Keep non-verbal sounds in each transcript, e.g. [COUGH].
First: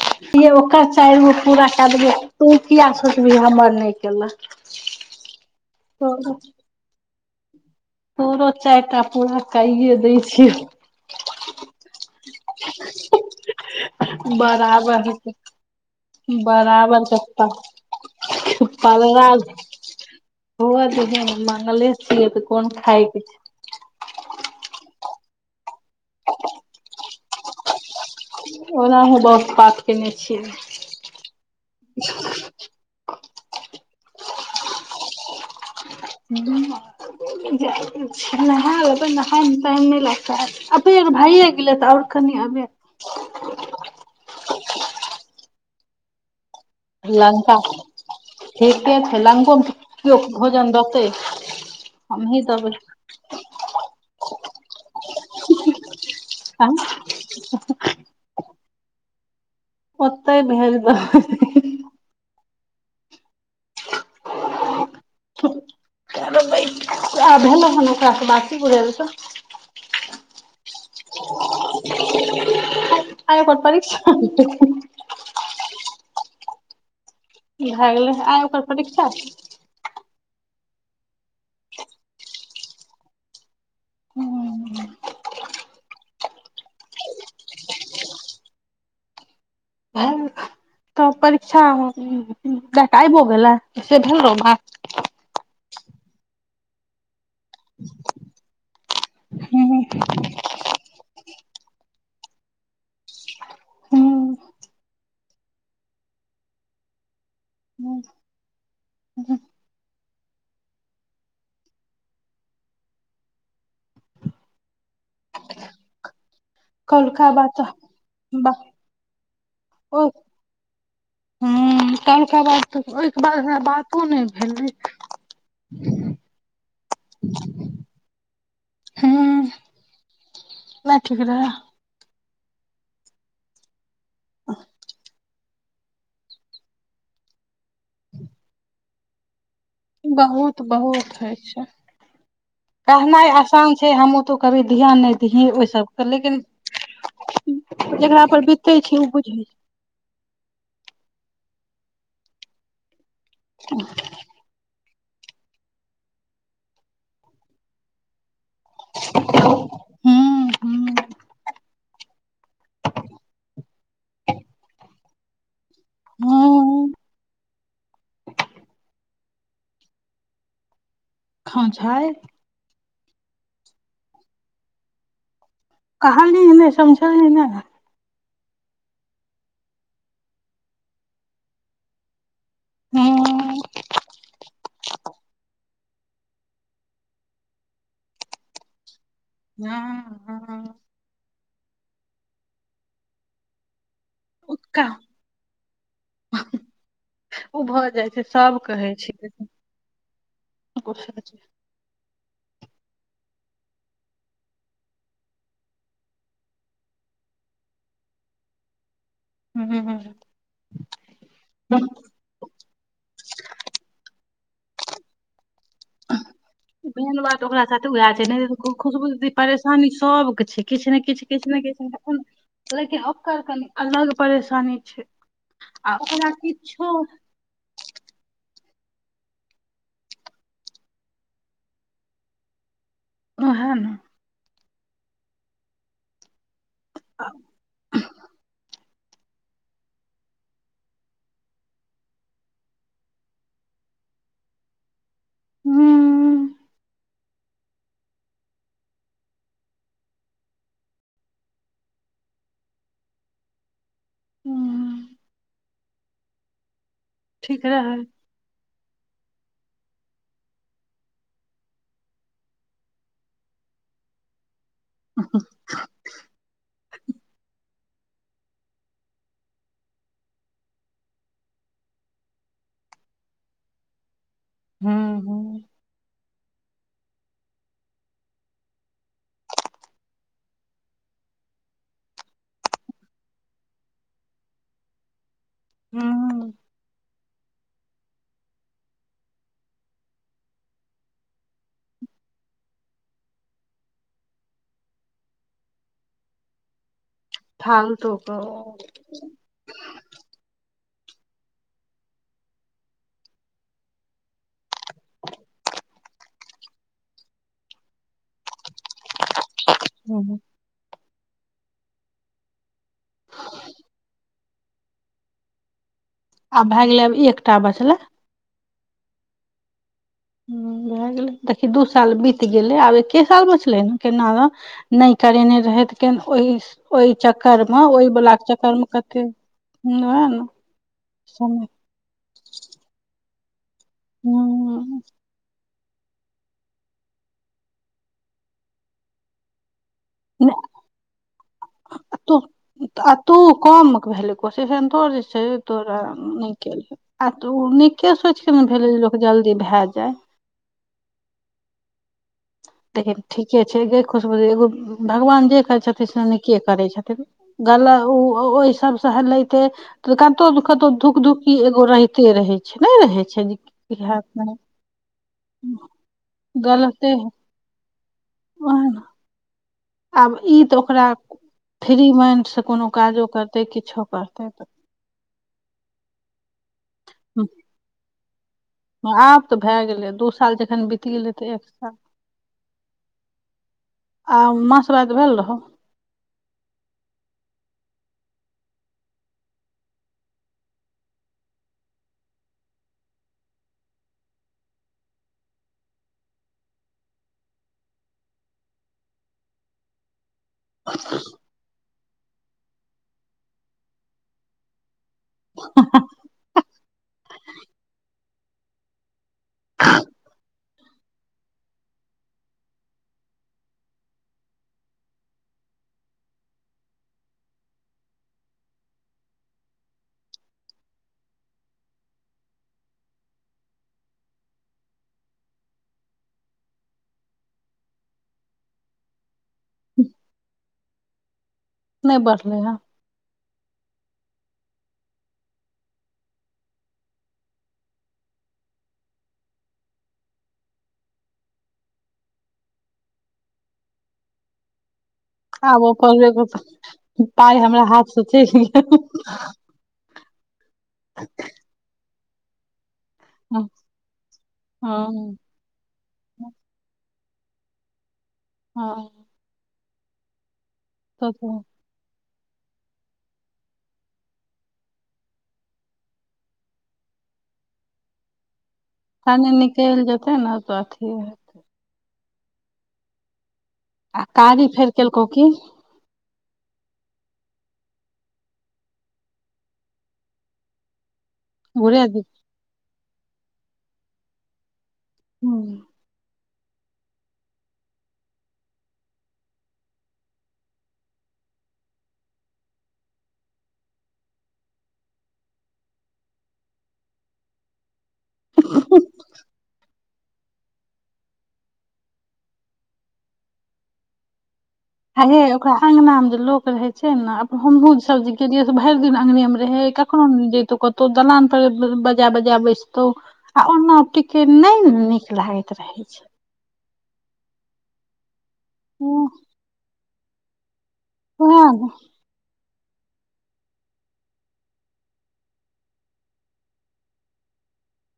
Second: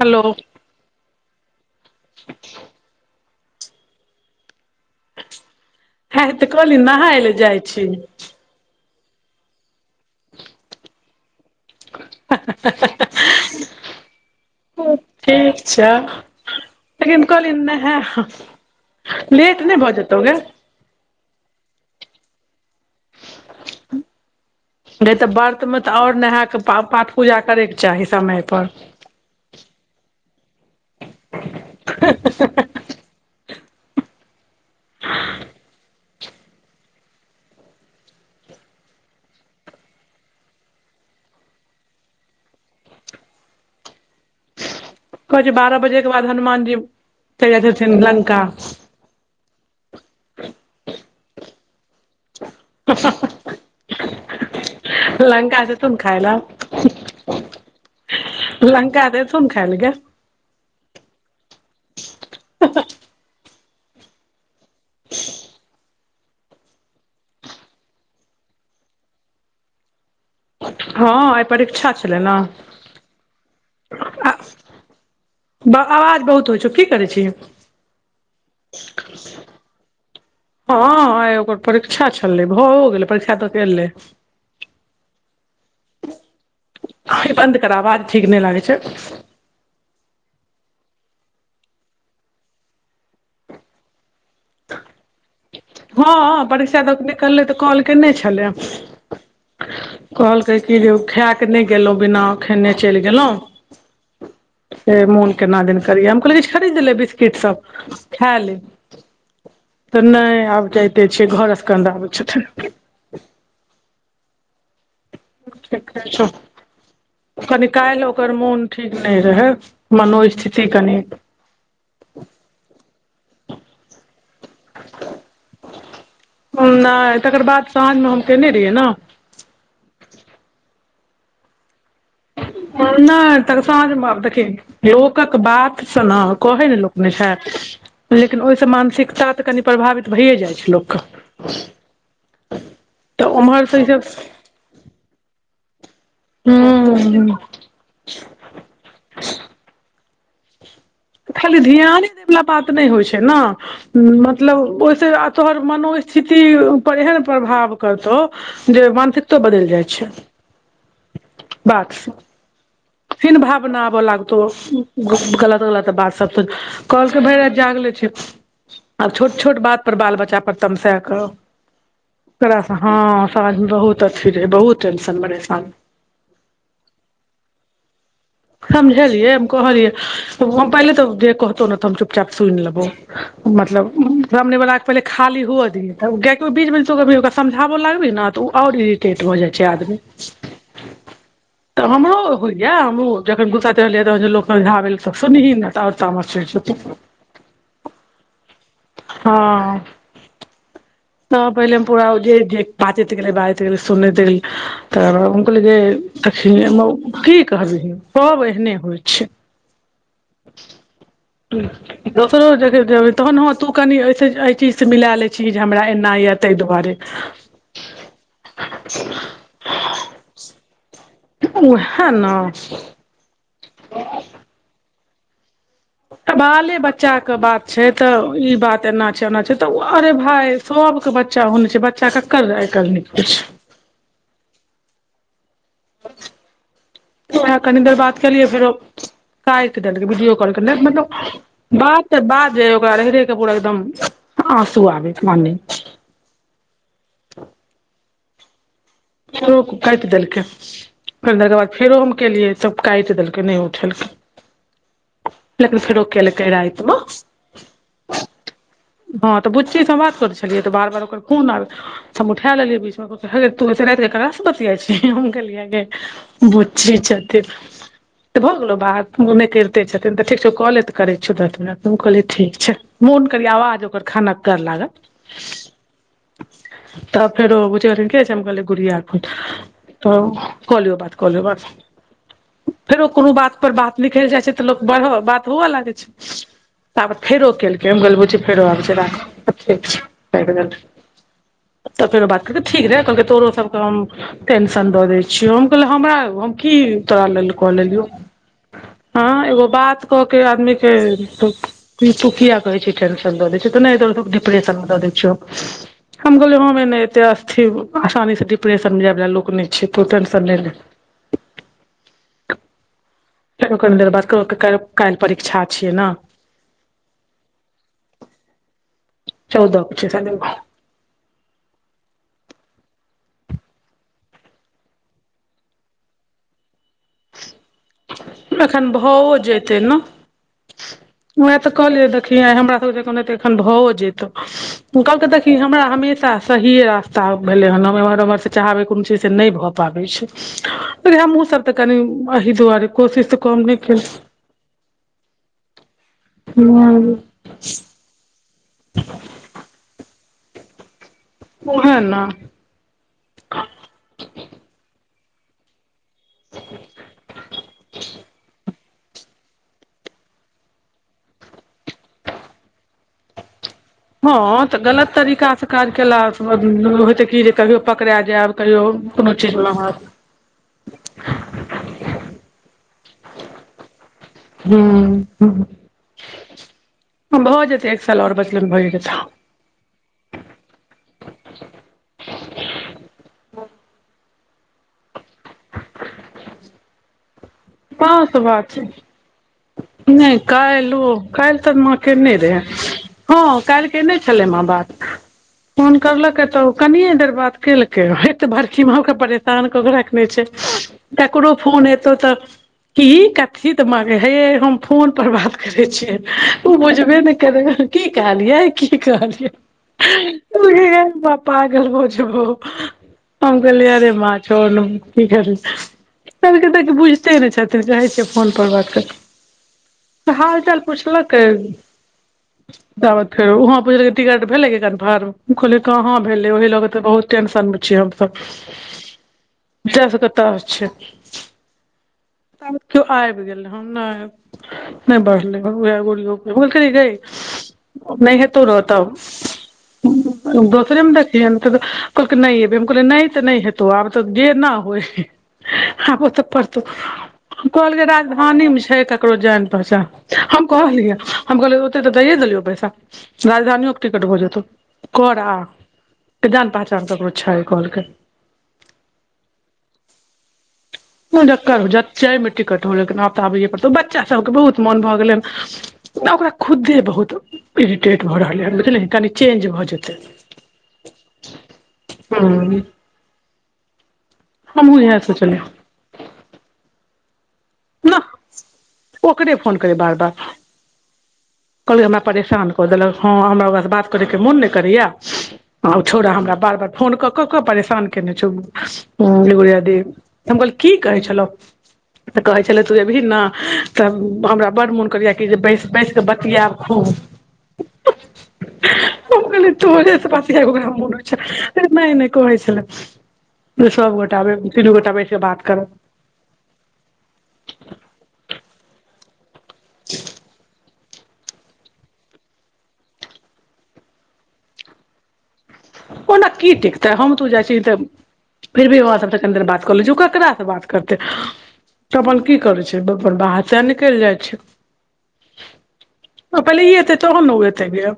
Hello ओकर चाइर गो पूरा कैदेबै तू किया सोचे भी हमर नहि केलक [INAUDIBLE] हे तोरो तऽ कहली नहाय ले जाइ छी तोरो चार टा पूरा कइए दै छियै बराबर [UNINTELLIGIBLE] [INAUDIBLE] ठीक छै बराबर [INAUDIBLE] कहली नेहैब लेट नै भऽ जेतौ गे हु अ दहीन मंगले छियै तऽ कोन खाय केँ छै उँ नहि तऽ व्रतमे तऽ आओर नहा क पाठ पूजा करैके चाही समय छल श ल ऋ बहुत पाठ कयने छियै धरोहर [INAUDIBLE] [INAUDIBLE] [INAUDIBLE] नहाय लेतै नहाायमे टाइम नहि लगतै अति अहिं भाइए गेलै तऽ आओर कनि अबे कह छै बारह बजे के बाद हनुमान जी चलि लंका जाइत छथिन लंका के छै लंको मे त कियो भोजन देतै हम सही देबै हँ हँ हँ लंका जेतुन खाय ले अहँ लङका स एथुन खाय ले गे [UNINTELLIGIBLE] [UNINTELLIGIBLE] [UNINTELLIGIBLE] भेलो हन ओकरा सन बात कि भेलै ओत हँ आइ परीक्षा छलै ने, आइ ओकर परीक्षा ब आवाज बहुत होइछौ भए गेलै आइ ओकर परीक्षा छै हँ हँ आइ ओकर परीक्षा छलै भऽ गेलै परीक्षा दऽ कऽ एलै हू उ बन्द कर वाज ठीक नैं लागै छै [INAUDIBLE] तऽ परीक्षा दके आइबो गेलै से भेलै ने हँ परीक्षा तऽ कऽ निकललै तऽ कॉल केने छलै कहलकै की जे ओ खैय कऽ नहि गेलहु बिना खेने चैल गेलौ हूँ ओ मन केना दन करियै हम कहलिय किछु खरीदले बिस्किट सब खा ले तऽ नहि आब जाइते छियै घरे पर कनी रहबै छुछुन कौलका बात कनी काल्हि ओकर बा मोन ठीक नै रहै मनोस्थिति कनी कैलका बाद ओहिके बाद हमरा बात कहाँ नहि भेलै ओहनाए तकर बाद साँझमे हम केममफ आ ऋ [INAUDIBLE] [UNINTELLIGIBLE] सुनाउ कहै ने लोक ने छै लेकिन ओहिसँ मानसिकता तऽ कनि प्रभावित भइए जाइ बहुत छै लोकके बहुत होइ छै कहनाइ तऽ ओमहर आसान स इ छै सब हमहूँ तो कभी ध्यान नहि दही ओहि सबके लेकिन हूँ जेकरा पर बीिते छै ऊभूज बुझैत छै खाली ध्याने देैवाला बात नै होइ छै ने मतलब ओहिस तोहर मनोस्थिति पर एहन प्रभाव करतौ जे मानसिकतो बदैल जाइ छै हूँ हूँ [INAUDIBLE] फीन भावनाबऽ लागतो गलत गलत बात सब हूँ कलके भरि रति जाग ले छै आ छोट छोट बात पर बाल बच्चा पर तमसा कर खा छैाय ास हँ साँझ मे बहुत अच्छी रहै बहुत टेंशन ब रहे साँझ कहल नहि समझल नहि नहि समझलियै कहलियै पहिले तऽ जे कहतौ ने त चुप चप सु लेबो हूँ मतलब रामने बालाक के पहिले खाली हुअ दीै तब गायके बीच बरा समझाबऽ लागबही ने तऽ ओ आओर स्ेट भ जाइ हँ हँ छै जखन गुसा रहलिय त लोक ओका झाब ल त सुी आओर ताम ओ भऽ जाइ छै सब कहै छछ [UNINTELLIGIBLE] तखिन म की कहबी पब एहने होइ छै [UNINTELLIGIBLE] दोसरो जगह जेबै एना यय तऽ इ दुआरे मेन बात ओकरा साथे उएह छै नहि खुशबू दीदी परेशानी सबके छै किछु ने उएह किछु ने अलग परेशानी छै आ ओकरा त बाले किछो बच्चाे बात छै तऽ ई बात एना छै ओना छै तऽ अरे भाय सभके बच्चा होन छै बच्चा ककर आइकाल्हि न [INAUDIBLE] ह कनी देर बात कलियै फेरो क एकडके वीडियो कॉल करने मतलब [UNINTELLIGIBLE] बाद त बाद जे ओकरा ररे के पूरा एकदम आँसू आबै पान हूँ फेरो काटि देलकै फ त बाद फेरो हम केलियै तब काटि देलकै नहि हूँ उठेलकै लक ख ओके ल कैरा आयत म ठीक रहै हँ तऽ बुच्चीसँ बात करै छलियै तऽ बार बार ओकर खून आब हम उठा ल लेलैचे र कास से बतििया छै हम कहलि आगे ब्ची छथि तऽ भऽ गेलौ बाहर नहि करिते छथिन तऽ ठीक छौ मोन करी आवाज ओकर खनक कर हूँ हूँ लागत तऽ फेर बुझ करथिन कि कहै गुरी आर फु तऽ क लियौ बात क लियौ बात फेरो कोनो बात परर बात निकल जाइत छै तऽ लोक बढ़ बात ह लाग छै हूँ तब फेरो केलकै फेरो आब राख ठीक तऽ फेरो बात कहलकै ठीक रहे कहलकै तोरो टेंशन दऽ दै छीिय हम कहल हमरा हम की तोरा लेलहु [UNINTELLIGIBLE] [INAUDIBLE] हँ एगो बात क के आदमी केुकिया कहे छै दऽ दै छौ तऽ नहि िप दऽ दै छ हम गोे ह ने एते स्थि आसानी से डि्रेशन मे जाय ला लोग नि तूत ने हूँ सन ने [INAUDIBLE] फो कनि देर बाद काल्हि परीक्षा छियै ने आब भए गेलै आब एकटा बचला। चौद छै। शायद भए गेलै देखी दू साल बीत गेलै आब एकके साल बचलै ने केना र नहि करेने रहैथ ओहि चक्कर मे ओहि। बोल के चक्करमे एखन भओ कते जेतै वेह नहि समय। कहलि देखीलिये हमरा सभजेकाँ एखन भव जेत ओ हूँ कहलकै देखी हमरा हमेशा। सहि रास्ता भेले हन एम्हर उमहर से चाहबे कोनो चीज से नहि भए पाबे छै। अरे हम्हु सभ त कनी अ। अ तू कम भेलै कोशिन ने तो जे छै तोरा नहि केल। केलहुँ ओ नीके सोचिके ने भेलै जे लोक जल्दी भए जाय। ओ हा न देखहिन ठीके छै ग खुशबु एगो भगवान जे करै छथिन। से निके करै छथिन गल ओ ओहि सभसँ हेलैते। त कतो कतो धुकधुकि एगो रहिते रहै छै नहि रहै छै जे। हँ तऽ गलत तरीका से काज केला स गलते होइ छै की जे। कहियो पकड़ा जायब कहियो ओह कोनो चीजमे अह आब ई तऽ ओकरा फ्री माइंड से कोनो काजो करते किछो करते। भऽ जेतै एक साल आओर बचलेमे भए जेते। आब तऽ भेए गेलै दू साल जखन बीत गेलै त एक साल। आ माँ से बात भेल रहौ। माँ से बात नहि कायलो कैल त माँ केने रहे। हँ काल्हि केने छलै माँ बात। फोन करलकै त कनिये देर बात केलकै फेर तऽ बरकी माँ के परेशान क के रख ने छै। अच कुनो फोन एतौ तऽ कि कथी तऽ माँ गे हे हम फोन पर बात करे छियै ओ बुझबे ने करै। कि कहलियै कि कहलियै। उहेलेल पागल भऽ जबौ। हम कहलीयै अरे मे छोड़ु ने की करबै आइ काइल त बुझते छिये। रहै छियै फोन पर बात करु तऽ हाल चाल पुछल कै। [INAUDIBLE] तावत फेर वहाँ पुछल कै टिकट भेले कि कनफार्म हम कहलिये कहा भेलैह वहि लऽ कऽ तऽ बहुत टेंशन मे छिऐ हमसभ। [INAUDIBLE] चास कतऽ आ छै। नहि बढ़ले हे ताबत केओ आइब गेले हन नहि नहि बढ़ले उहै गोलियो बोल खेल्हि गे। नहि हे तो ने तब। दोसेरे मे देखियै तऽ कहल के नहि फेर हम कहलिये नहि त नै। तो आब तऽ जेना होइ। आबो कऽ ले गप। कहलिकै राजधानी मे छै। ककरो जान पहचान हम कहलियै हम कहलियै। ओते तऽ दऽ ये देलियऔ पैसा राजधानिओ के टिकट भऽ जेतौ हँ कर आब। ऐते जान पहचान ककरो छै कहलके। हँ कोन तऽ जक्कर हो जच्चेमे टिकट हो लेकिन आब त आबैए पड़तौ बच्चा सभके बहुत मोन भ गेल हन। ओकरा खुद्दे बहुत इरिटेट भऽ रहलै हे बुझलिहिन। संगे निकैल जेतै ने त ठीक हैं हू आ कारी फेर इएह केलकौ कि सोचलियै ना ओकरे फोन करै बार बार कहलियै घुरे हमरा दी परेशान कऽ देलक हँ हमरा ओकरासँ बात करे के मोन नहि करैया। आ छोड़ हमरा बर फोन कऽ कऽ कऽ परेशान केने छौ हम कहलिए की कहै छलहु तऽ कहै छलै तू अबही ने तऽ हमरा बड्ड मोन करैएा कि जे बैस बैस बतीयाब खूब हम कहलिए तोहरे से बात [UNINTELLIGIBLE] बैस हे कऽ ओकरा करब अंगना मे जे लोक रहै छै ने अब हमहुँ सभ जे गेलिए से भरि दिन अंगने मे रहे कखनो नय जतौ कत तो दलान पर बजाय बजाय बैसतो आ ओना ठीके नहि निक लागे। ओना की टिकते हम तू जाइ छी तऽ फिर भी बाबा सभ से कनी देर बात क ले छी ओ ककरा स बात करते। ना तऽ अपन की करै छै अपन बाहर ते निकलि जाइत छै। पहिले एते तहन न ऊ एते जे।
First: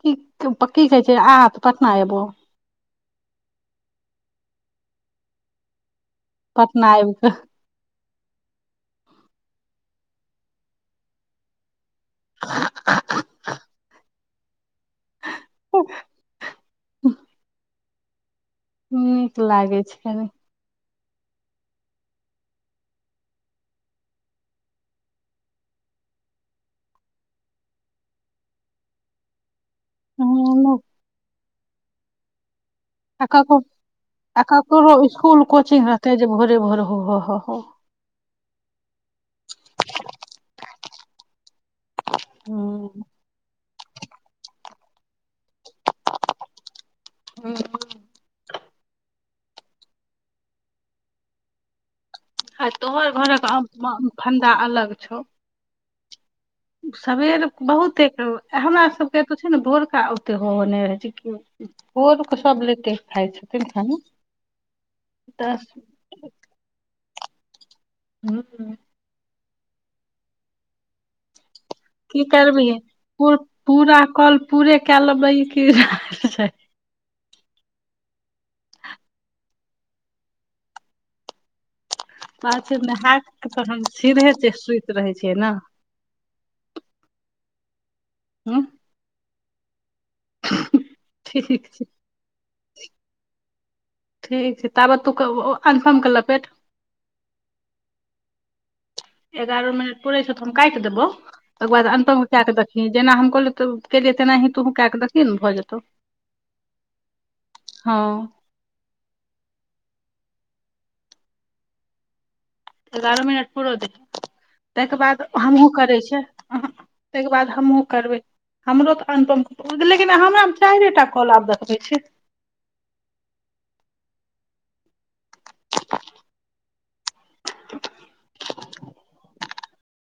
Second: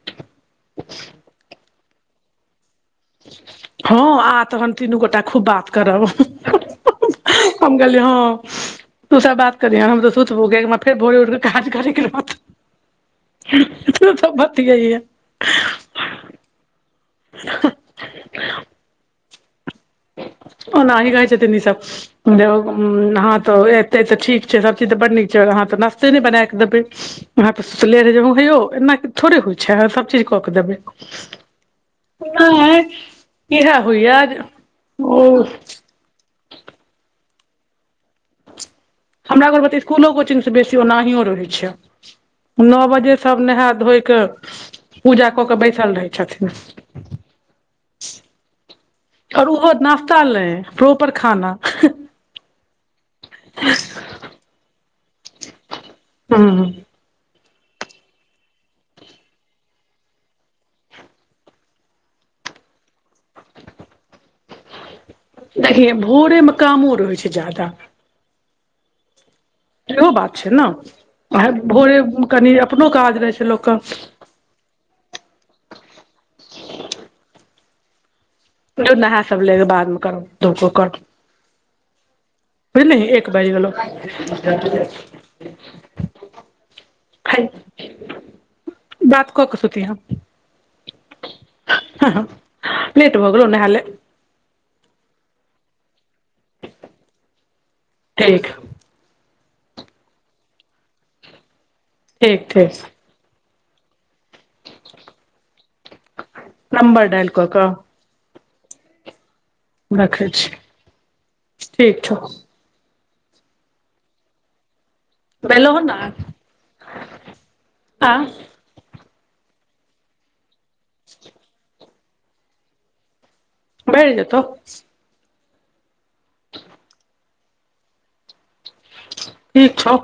कि कहे छै आ पटना एबो हँ आ तहन तीनू गोटा खूब बात करब। पटना आबि क हम कहलिए हँ तू सभ बात करिहे हम त सुतबो किया कि हमरा फेर भोरे उठ के तू सभ बतीयेहन [UNINTELLIGIBLE] [UNINTELLIGIBLE] नीक लागै छै ने। ओनाहि रहे छथिन ई सभ हँ तऽ एते तऽ ठीक छै सभ चीज तऽ बड नीक छै अहाँ तऽ नाश्ते ने बना क देते सुतले रहे जे हे यौ एना थोड़े होइ छै सभ से कऽ कऽ दबै इहे होइय ओहो स्कूल कोचिंग रहते जे भोरे भोरे हो हो हो हो हमरा घर मे त स्कूलों कोचिंग से बेसी ओनाहियो रहै छै नो हँ बजे सभ नहा धोइ के पूजा क के बै बैसल रहै छथिन। ह और ओहो नाश्ता ल नय प्रॉपर खाना। ह तोहर घरक और फंदा अलग छौ हू सबेर बहुते के हमरा सभके एतो छै ने भोरका ओते हो हो ने रहै छै। भोर के सभ लेटे खाइ छथिन खाना। तऽ देखी भोरे मे कामो रहै छै जादा [UNINTELLIGIBLE] सेहो बात छै ने भोरे की कनि करबिही अपनो काज रहै पूर- छै लोक के। पूरा कॉल पूरे क लेबै ई कि जो नहा सभ लेले बाद मे करब पाछे नहा एक के बैज तऽ गेलो हम सीधे जे सुति रहै छियै ने [UNINTELLIGIBLE] हू बात कऽ के सुतिहाँ ठीक छै हँ लेट भऽ गेलो नहाले ठीक छै ताबत तू कन्फर्म कल पेट। ठीक। एगारह मिनट पूरे छै तो हम काटि देबो तकर बाद अन्तमे ठीक के ठीक देखी जेना हम कहलहु त केलियै तेनाही तो कऽ देखथिय ने भऽ जेतौ नंबर डायल कऽ कऽ हँ। रखै छी, ठीक छौ एगरह मिनट पूरो दीही तय के बाद। हमहूँ बेलहो ने करै छियै आहा ताहि के बाद हमहूँ आ करबै। हमरो तऽ अनुपम लेकिन हमरा चारिए टा कॉल आब देखबै छी। भेर जे तऽ [UNINTELLIGIBLE] ठीक छौ।